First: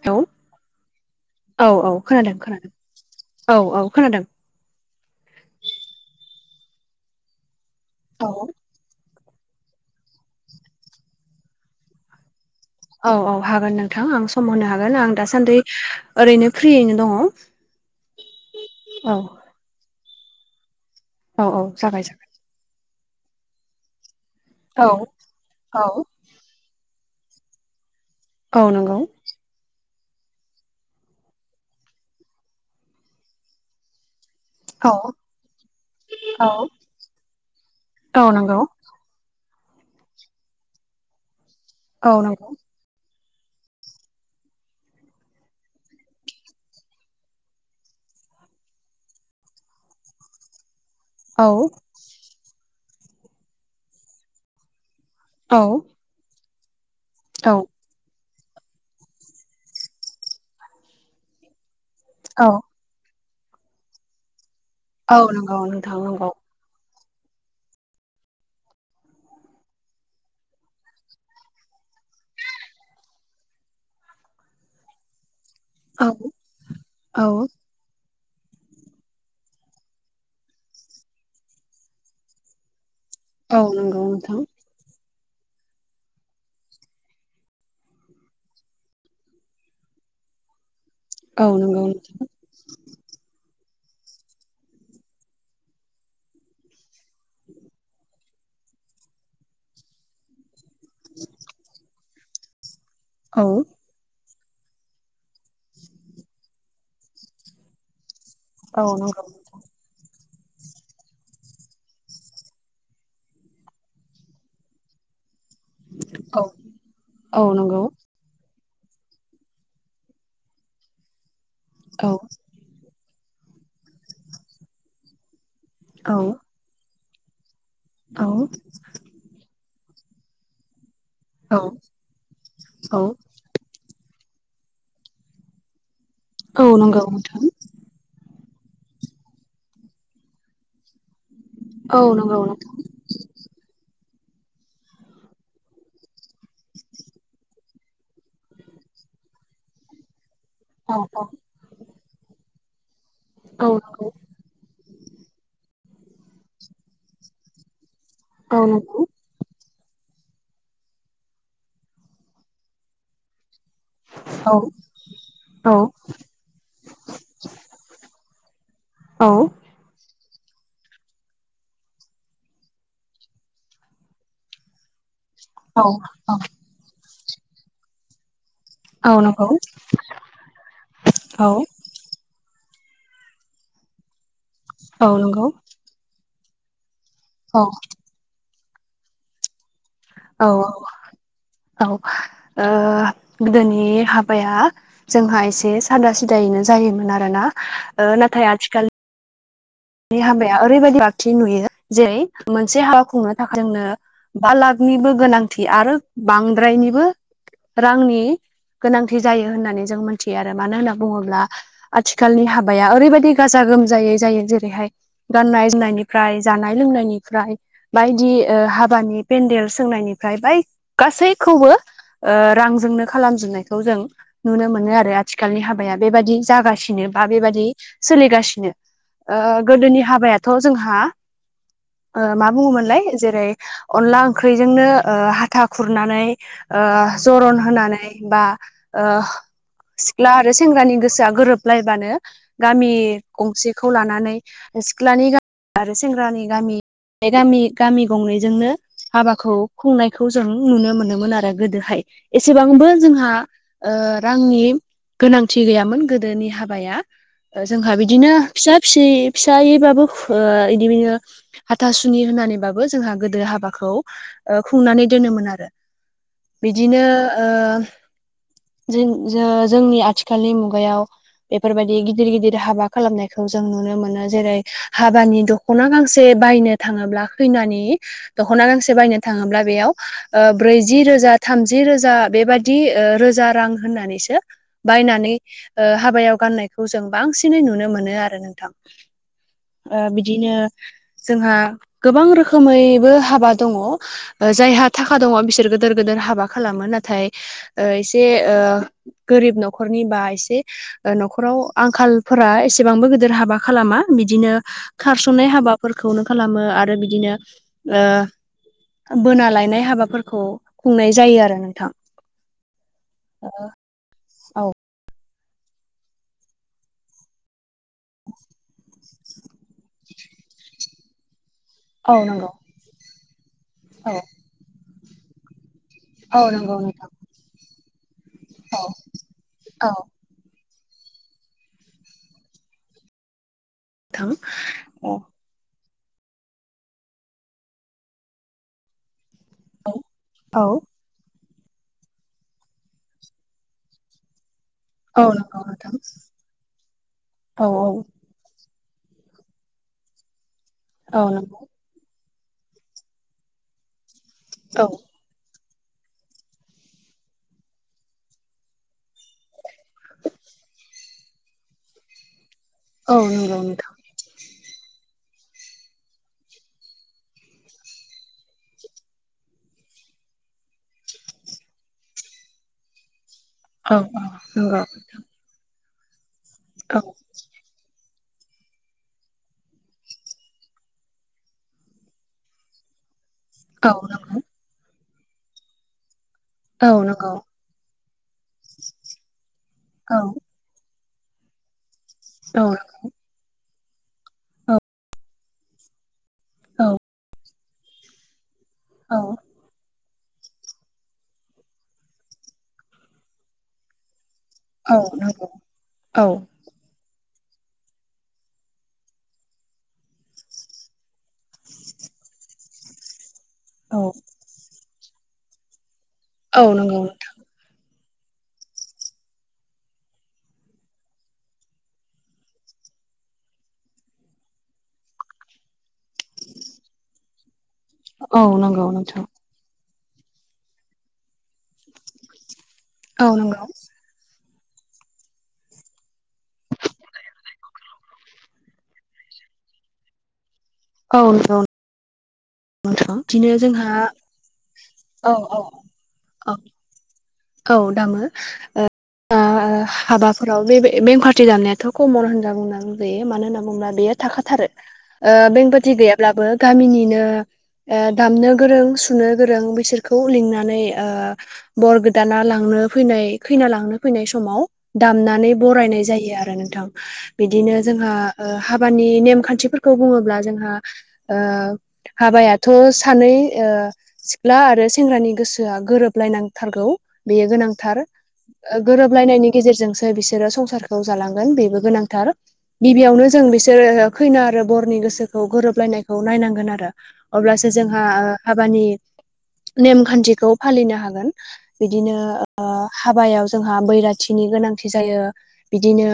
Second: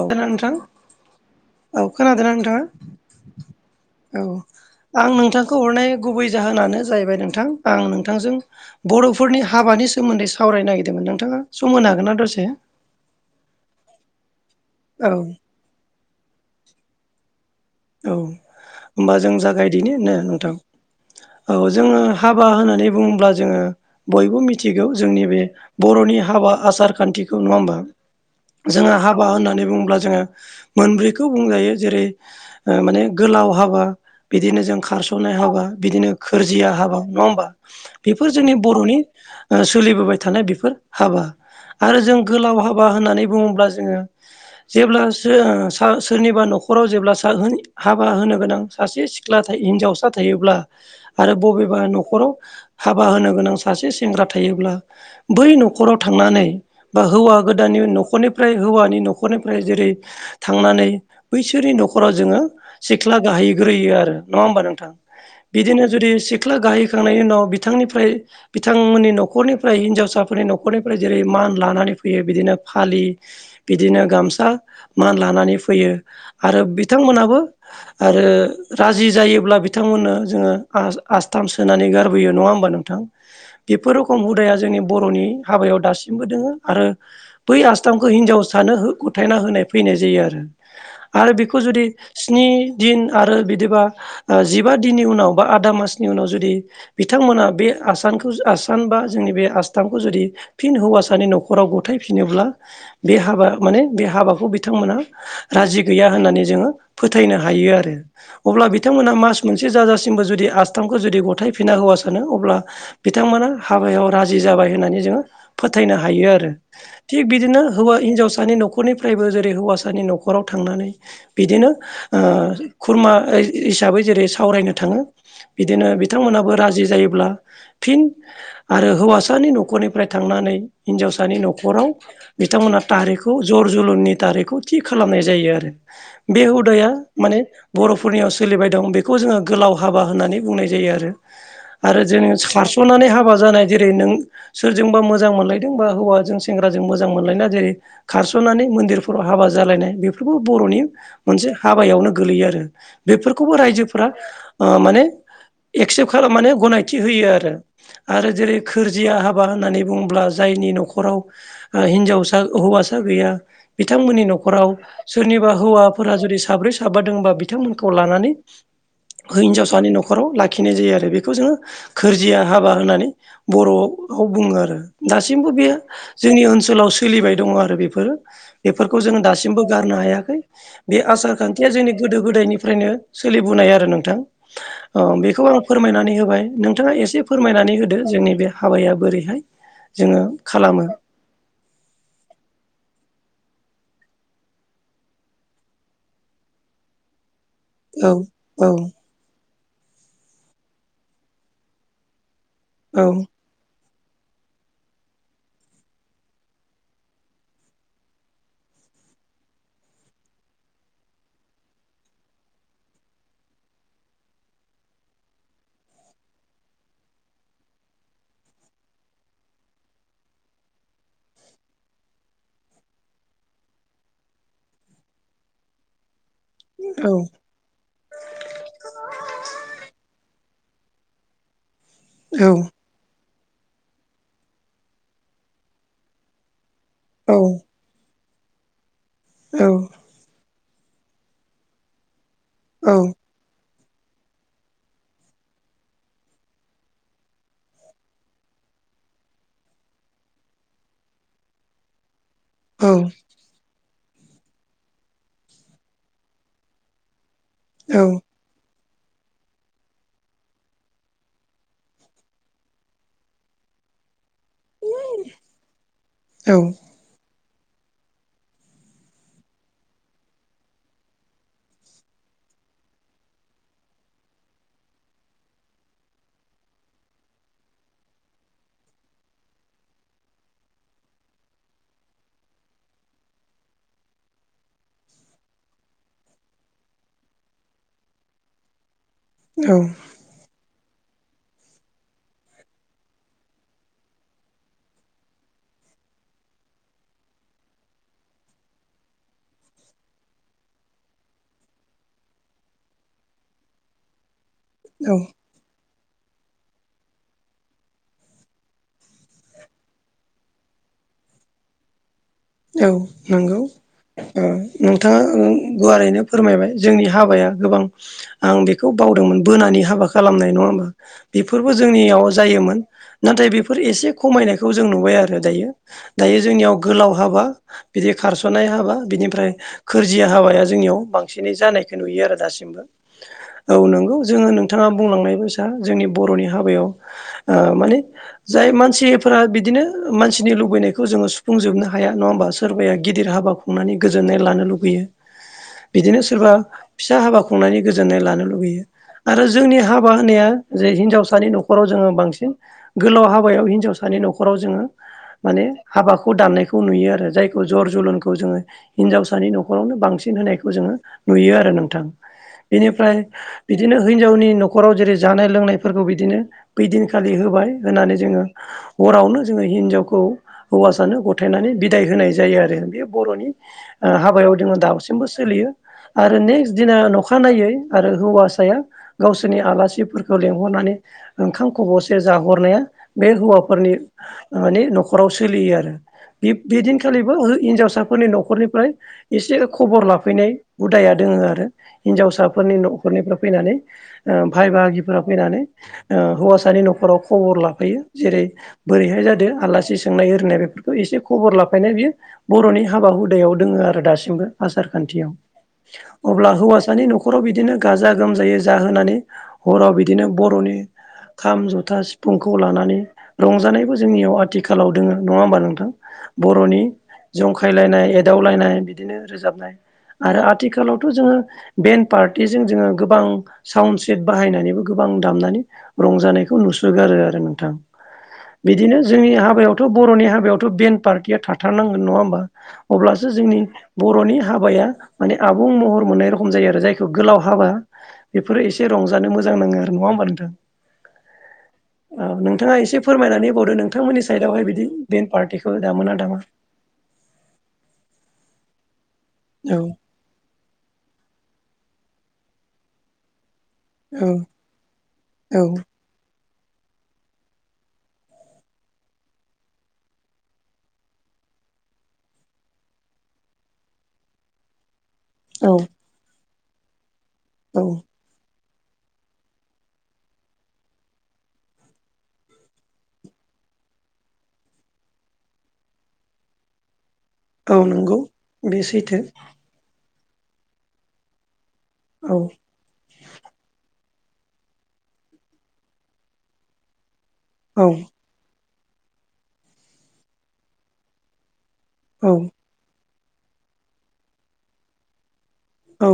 औ खोना नोंथां औ खोनादोंना खोनादों खोनादों औ नोंथांङा खोनादों औ आं नोंथांखौ हरनाय गुबै जाहोनानो जाहैबाय नोंथां आं औ नोंथांजों बर'फोरनि हाबानि सोमोन्दै सावरायनो नागिरदोंमोन नोंथांङा सम होनो हागोन ना दसे औ औ हागोन नोंथां आं सम होनो हागोन आं औ दासान्दि ओरैनो फ्रियैनो दंङो औ होमबा जों जागायदिनो ने नोंथां औ जोंङो हा बा होननानै बुंङोब्ला जोंङो बयबो मिथिगौ जागोन जोंनि बे औ बर'नि हाबा आसार खान्थिखौ नङा होमबा औ जोंहा नंगौ हा बा होननानै बुंङोब्ला जोंङो मोनब्रैखौ बुंजायो जेरै माने गोलाव हाबा बिदिनो जों औ खारस'नाय हाबा बिदिनो औ गोरजिया हाबा नंङा होमबा औ बेफोर जोंनि नंगौ बर'नि सोलिबोबाय थानाय बेफोर हाबा आरो औ जों नंगौ गोलाव हा माबा होननानै बुंङोब्ला जोंङो जेब्ला सोरनिबा न'खराव जेब्ला हाबा होनो गोनां सासे सिख्ला हिनजावसा थायोब्ला आरो औ बबेबा न' खराव हाबा होनो गोनां सासे सेंग्रा थायोब्ला बै औ न'खराव थांनानै बा हौवा गोदाननि औ न'खरनि फ्राय हौवानि न'खरनिफ्राय जेरै थांनानै बैसोरनि न'खराव जोंङो औ सिख्ला गाहैग्रोयो आरो नंङा होमबा नोंथां औ नंगौ बिदिनो नोंथां जुदि नंगौ सि ख्ला गाहैखांनायनि उनाव बिथांनिफ्राय बिथांमोननि न'खरनिफ्राय हिनजावसाफोरनि न'खरनिफ्राय जेरै मान लानानै फैयो बिदिनो फालि बिदिनो गामसा मान लानानै फैयो औ आरो औ बिथांमोनाबो आरो राजि जायोब्ला बिथांमोननो जोङो आस्थाम सोनानै गारबोयो नंङा होमबा नोंथां औ बेफोर नंगौ रोखम नोंथां हुदाया जोंनि बर'नि हाबायाव दासिमबो दोङो आरो बै आसथामखौ हिनजाव सानो गथायना होनाय फैनाय जायो आरो आरो औ बेखौ नंगौ जुदि स्नि दिन आरो बिदिबा जिबा दिननि उनाव बा आदा मासनि उनाव जुदि बिथांमोना बे आसानखौ आसान बा जोंनि बे आसथामखौ जुदि फिन हौवासानि न'खराव गथायफिनोब्ला बे औ हाबा माने बे हाबाखौ बिथांमोना राजि गैया होननानै जोंङो फोथायनो हायो आरो अब्ला औ बिथांमोनहा नंगौ मास मोनसे जाजासिमबो जुदि आसथामखौ जुदि गथायफिना होवासानो अब्ला बिथांमोना हाबायाव राजि जाबाय होननानै जोङो फोथायनो हायो औ आरो थिग औ बिदिनो नंगौ हौवा हिनजावसानि न'खर न'खरनिफ्रायबो जेरै हौवासानि न'खराव थांनानै बिदिनो औ खुरमा हिसाबै जेरै सावरायनो थाङो बिदिनो औ बिथांमोनाबो राजि जायोब्ला फिन आरो हौवासानि न'खरनिफ्राय थांनानै हिनजावस न'राव बिथांमोनहा थारिखौ जर जोलुरनि दारैखौ थि खालामनाय जायो आरो बे औ हुदाया नंगौ माने नोंथां बर'फोरनियाव सोलिबाय दं बेखौ जोङो गोलाव हाबा होननानै बुंनाय जायो आरो औ आरो जोङो नंगौ नोंथां सारस'नानै हाबा जानाय जेरै नों सोरजोंबा मोजां मोनलायदोंबा हौवाजों सेंग्राजों मोजां मोनलायना जायो खारस'नानै मन्दिरफोराव हाबा जालायनाय बे बे बर'नि औ मोनसे हाबायावनो गोलैयो आरो बेफोरखौबो औ नंगौ रायजोफोरा माने एक्सेप्ट खालाम मनानै गनायथि होयो आरो आरो जेरै औ नंगौ सोरजिया हाब बा होननानै बुंङोब्ला जायनि न'खराव हिनजावसा हौवासा गैया बिथांमोननि औ न'खराव सोरनिबा हौवा जुदि साब्रै साबाादोंबा बिथांमोनखौ लानानै औ हिनजावसानि न' खराव लाखिनाय जायो आरो बेखौ जोङो सोरजिया हाबा होननानै बर'आव बुङो आरो दासिमबो बे औ जोंनि ओनसोलाव सोलिबाय दङो आरो बेफोरो बेफोरखौ औ जोङो नंगौ दासिमबो गारनो हायाखै बे आसार औ खान्थिया जोंनि गोदो गोदायनिफ्रायनो सोलिबोनाय आरो नोंथां औ बेखौ नंगौ आं फोरमायनानै होबाय नोंथांङा एसे औ फोरमायनानै होदो जोंनि बे हाबाया बोरैहाय जोङो औ खालामो औ औ गोदोनि हाबाया जोंहा एसे सादा सिदायैनो जायोमोन आरोना औ नाथाय औ आथिखाल हाबाया ओरैबायदि बाक्थि नुयो जेरै मोनसे हाबा औ खुंनो थाखाय जोंनो बा लाखनिबो गोनांथि आरो बांद्रायनिबो रांनि गोनांथि जायो होननानै जों मोनथियो आरो मानो होनना बुङोब्ला आथिखालनि हाबाया ओरैबायदि गाजा गोमजायै जायो जेर रैहाय गाननाय जोमनायनिफ्राय जानाय लोंनायनिफ्राय बायदि हाबानि पेन्देल सोंनायनिफ्राय बाय गासैखौबो ओ रांजोंनो खालामजोबनायखौ जों नुनो मोनो आरो आथिखालनि हाबाया बेबदि जागासिनो औ बा बेबादि सोलिगासिनो गोदोनि हाबायाथ' जोंहा औ मा बुङोमोनलाय जेरै अनला ओंख्रिजोंनो हाथा खुरनानै औ जरन होनानै बा ओ औ सिख्ला आरो सेंग्रानि गोसोआ गोरोबलायबानो गामि गंसे खौ लानानै सिख्लानि गामि आरो सेंग्रानि गामि बे गामि गामि गंनैजोंनो हाबाखौ खुंनायखौ जों नुनो मोनोमोन आरो गोदोहाय औ एसेबांबो जोंहा रांनि गोनांथि गैयामोन गोदोनि हाबाया जोंहा बिदिनो फिसा फिसै फिसायैबाबो बिदि बिनो हाथासुनि होननानैबाबो जोंहा गोदो हाबाखौ खुंनानै दोनोमोन आरो औ बिदिनो जों ज जोंनि आथिखालनि मुगायाव बेफोरबायदि गिदिर गिदिर हाबा खालामनाय खौ जों नुनो मोनो जेरै हाबानि दख'ना गांसे बायनो थाङोब्ला खैनानि दख'ना गांसे बायनो थाङोब्ला बेयाव ओ ब्रैजि रोजा थामजि रोजा बेबादि रोजा रां होननानैसो बायनानै हाबायाव गाननायखौ जों बांसिनै नुनो मोनो आरो नोंथां औ ओ बिदिनो जोंहा गोबां रोखोमैबो हाबा दङ ओ जायहा थाखा दङ बिसोर गोदोर गोदोर हाबा खालामो नाथाय एसे ओ गोरिब न'खरनि बा एसे न'खराव आंखालफोरा एसेबांबो गोदोर हाबा खालामा बिदिनो औ खारसनाय हाबा फोरखौनो खालामो आरो बिदिनो ओ बोना लायनाय हाबाफोरखौ खुंनाय जायो आरो नोंथां औ नंगौ ओ औ नोंथाङा ओ गुवारैनो फोरमायबाय जोंनि हाबाया गोबां आं बेखौ बावदोंमोन बोनानि हाबा खालामनाय नङा होमबा बेफोरबो औ जोंनियाव नंगौ जायोमोन नाथाय बे फोर एसे औ खमायनायखौ जों नुबाय आरो दायो दायो औ जोंनियाव नंगौ नोंथां गोलाव हाबा बिदि खारस'ननाय हाबा बिनिफ्राय औ गोरजिया हाबाया जोंनियाव बांसिनै जानायखौ नुयो आरो दासिमबो औ नोंगौ नोंथां जोङो नोंथाङा औ बुंलांनाय बायसा जोंनि बर'नि हाबायाव ओ माने जाय मानसिफोरा बिदिनो मानसिनि औ लुबैनायखौ जोङो सुफुंजोबनो हाया नङा होमबा सोरबाया गिदिर हाबा खुंनानै गोजोननाय लानो लुुबैयो औ नंगौ नोंथां बिदिनो सोरबा फिसा हाबा औ खुंनायनि औ गोजोननाय लानो लुुबैयो आरो जोंनि हाबा होनाया जे औ हिनजावसानि नंगौ न'खराव जोङो बांसिन गोलाव हाबायाव हिनजावसानि न'खराव जों औ माने हाबाखौ दाननायखौ नुयो आरो जायखौ जर जलनखौ जोङो हिनजावसानि न'खर आवनो बांसिन होनायखौ जोङो नुयो आरो नोंथां औ बेनिफ्राय नंगौ नोंथां बिदिनो हिनजावनि न'खराव जेरै जानाय लोंनायफोरखौ बिदिनो बैदिनखालि होबाय होनानै जोङो हरावनो जोङो हिनजावखौ हौवासानो गथायनानै बिदाय होनाय जायो आरो बे बर'नि औ हाबायाव जोङो दासिमबो सोलियो आरो नेक्स दिना न'ख खानायै आरो हौवासाया गावसोरनि आलासिफोरखौ लेंहरनानै ओंखाम खबसे जाहरनाया बे हौवाफोरनि औ नंगौ मानानि न'खराव सोलियो आरो औ नंगौ बेदिनखालिबो हिनजावसा फोरनि न'खरनिफ्राय एसे खबर औ नंगौ औ लाफैनाय हुदाया दङो आरो हिन्जावसाफोरनि न'खरनिफ्राय फैनानै ओ भाय बागिफ्रा फैनानै ओ हौवानि औ न'खराव खबर लाफैयो जेरै औ बोरैहाय जादों आलासि सोंनाय ओरिनाय बेफोरखौ एसे खबर लाफैनाय बियो बर'नि हाबा हुदायाव दोङो आरो दासिमबो आसार औ खान्थियाव नंगौ औ अब्ला हौवासानि न'खर ख'राव बिदिनो गाजा गोमजायै जाहोनानै हराव बिदिनो बर'नि खाम जथा सिफुंखौ लानानै रंजानायबो जोंनियाव आथिखालाव दोङो नङा होमबा नोंथां औ बर'नि जंखायलायनाय एदावलायनाय बिदिनो रोजाबनाय आरो आथिखालावथ जोङो बेन पार्टिजों जोङो गोबां साउड सेट बाहायनानैबो गोबां दामनानै रंजानायखौ नुसोगारो आरो नोंथां औ नंगौ बिदिनो नोंथां जोंनि हाबायाव थ बर'नि हाबायावथ बेन पार्टिया थाथारनांगोन नङा होमबा औ अब्लासो जोंनि नंगौ बर'नि हाबाया माने आबुं महर मोननाय रखम जायो आरो जायखौ गोलाव हाबा बेफोरो एसे रंजानो मोजां नाङो आरो नङा होमबा नोंथां औ नंगौ औ नोंथाङा एसे नोंथां बिदिनो फोरमायनानै बावदो जोंहा नोंथांमोननि साइडआवहाय बिदि दन औ औ पार्टिखौ दामोना दामा औ औ दामो ओ औ हाबा फोराव बे बें कार्टि दामनायाथ' कमन होनना बुंनां जायो मानो होनना बुंङोब्ला बेयो औ थाखाथारो ओ औ बेंपारति गैयाब्लाबो गामिनिनो ओ दामनो गोरों सुनो गोरों बिसोरखौ लिंनानै ओ बरगोद गोदाना लांनो फैनाय खैना लांनो फैनाय समाव दामनानै औ बरायनाय जायो आरो नोंथां बिदिनो औ जोंहा ओ हाबानि नेम खान्थिफोरखौ बुङोब्ला जोंहा ओ हाबायाथ सानै ओ सिख्ला आरो सेंग्रानि गोसोआ गोरोबलायनांथारगौ बेयो औ गोनांथार नंगौ ओ बे सैथो गोरोबलायनायनि गेजेरजोंसो बिसोरो संसारखौ जालांगोन बेबो गोनांथार औ गिबियावनो जों बिसोरो खैना आरो बरनि गोसोखौ गोरोबलायनायखौ नायनांगोन आरो अब्लासो औ जोंहा हाबानि नेमखान्थिखौ फालिनो हागोन बिदिनो औ हाबायाव जोंहा बैराथिनि गोनांथि जायो बिदिनो औ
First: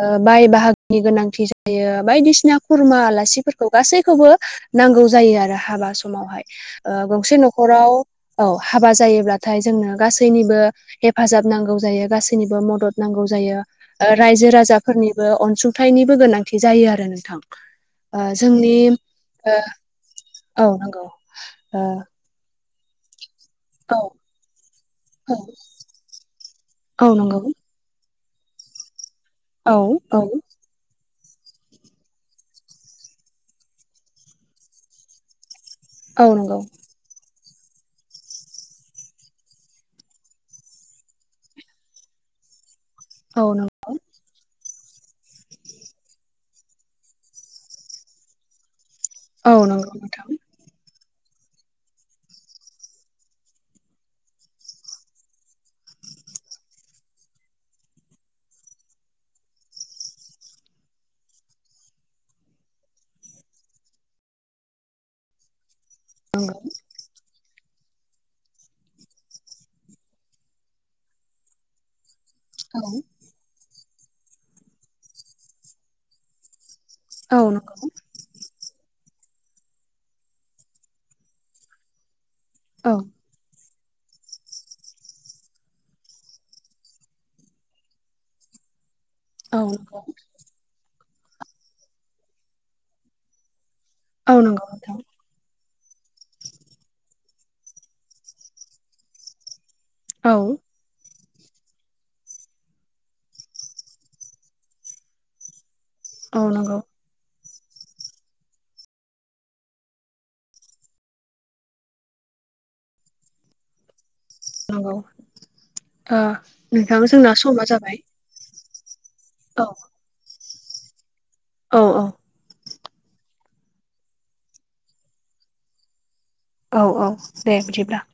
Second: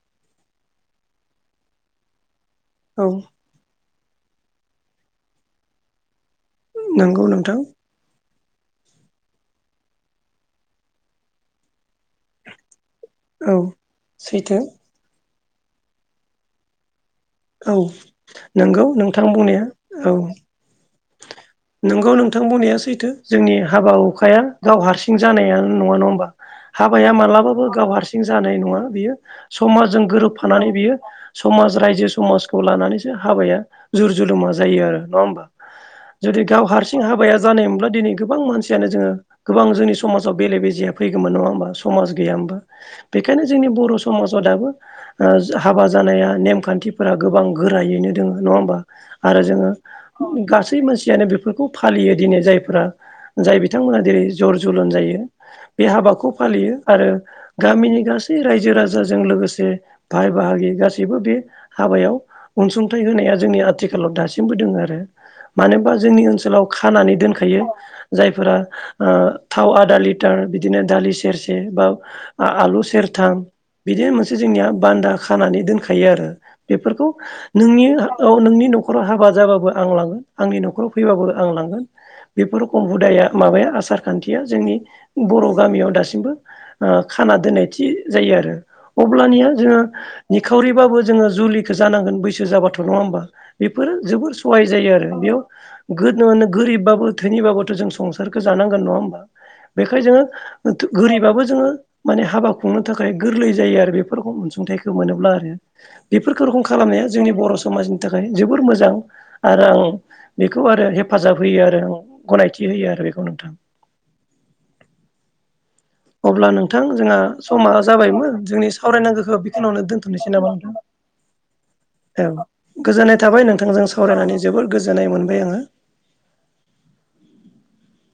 ओ बाय बाहागोनि गोनांथि जायो बायदिसिना खुरमा औ आलासिफोर खौ गासैखौबो नांगौ जायो आरो हाबा समावहाय ओ नंगौ गंसे नोंथां न'खराव औ हाबा जायोब्लाथाय जोंनो गासैनिबो हेफाजाब नांगौ जायो गासैनिबो मदद नांगौ औ जायो रायजो सैथो राजाफोरनिबो अनसुंथाइनिबो गोनांथि जायो आरो नोंथां औ ओ जोंनि नंगौ नोंथां बुंनाया औ औ नंगौ ओ नोंगौ नोंथां बुंनाया सैथो जोंनि हाबा औ हुखाया गाव हारसिं जानायानो नङा नङा होमबा हाबाया औ नंगौ मालाबाबो गाव हारसिं जानाय नङा बियो औ समाजजों औ गोरोबफानानै बियो समाज रायजो समाजखौ लानानैसो हाबाया जुर जुलुमा जायो आरो नङा होमबा औ जुदि नंगौ गाव हारसिं हाबाया जानाय हब्ला दिनै गोबां मानसियानो जोङो गोबां जोंनि समाजाव बेले बेजेया फैगौमोन नङा होमबा समाज गैयामोनबा औ बेखायनो जोंनि नंगौ बर' समाजाव दाबो हाबा जानाया नेमखान्थिफोरा गोबां गोरायैनो दोङो नङा होमबा आरो औ जोङो नंगौ नोंथां गासै मानसियानो बेफोरखौ फालियो दिनै जायफोरा जाय बिथांमोना जेरै जर जलन जायो बे हाबाखौ फालियो आरो गामिनि गासै रायजो राजाजों लोगोसे भाय बाहागि गासैबो बे हाबायाव अनसुंथाइ होनाया जोंनि आथिखालाव दासिमबो दोङो आरो मानो होनबा जोंनि नंगौ ओनसोलाव खानानै दोनखायो जायफोरा ओ थाव आधा लिटार बिदिनो दालि सेरसे बा औ आलु सेरथाम बिदिनो मोनसे जोंनिया बान्दा खानानै दोनखायो आरो बेफोरखौ औ नंगौ नोंनि औ नोंनि न'खराव हाबा जाबाबो आं लांगोन आंनि न'खराव फैबाबो आं लांगोन बेफोरखम औ हुदाया माबाया आसार खान्थिया जोंनि बर' गामियाव दासिमबो खाना दोननायथि जायो आरो अब्लानिया औ जोङो नंगौ निखावरिबाबो जोङो जुलिखौ जानांगोन बैसो जाबाथ' नङा होमबा बेफोरो औ जोबोर सहाय नंगौ जायो नोंथां आरो बेयाव गोरिबबाबो धोनिबाबोथ' जों संसारखौ जानांगोन नङा होमबा बेखाय जोङो औ गोरिबाबो जोङो माने हाबा खुंनो थाखाय गोरलै जायो आरो बेफोरखौ अनसुंथाइखौ मोनोब्ला आरो औ बेफोरखौ रोखम नंगौ खालामनाया जोंनि बर' समाजनि थाखाय जोबोर मोजां आरो आं बेखौ आरो हेफाजाब होयो आरो आं गनायथि होयो आरो बेखौ नोंथां नंगौ ओ अब्ला नोंथां जोंहा समा जाबायमोन जोंनि सावरायनांगौखौ औ बेखिनियावनो दोनथ'नोसै नामा नोंथां औ औ औ गोजोननाय थाबाय नोंथांजों सावरायनानै जोबोर गोजोननाय मोनबाय आङो औ औ दे बिदिब्ला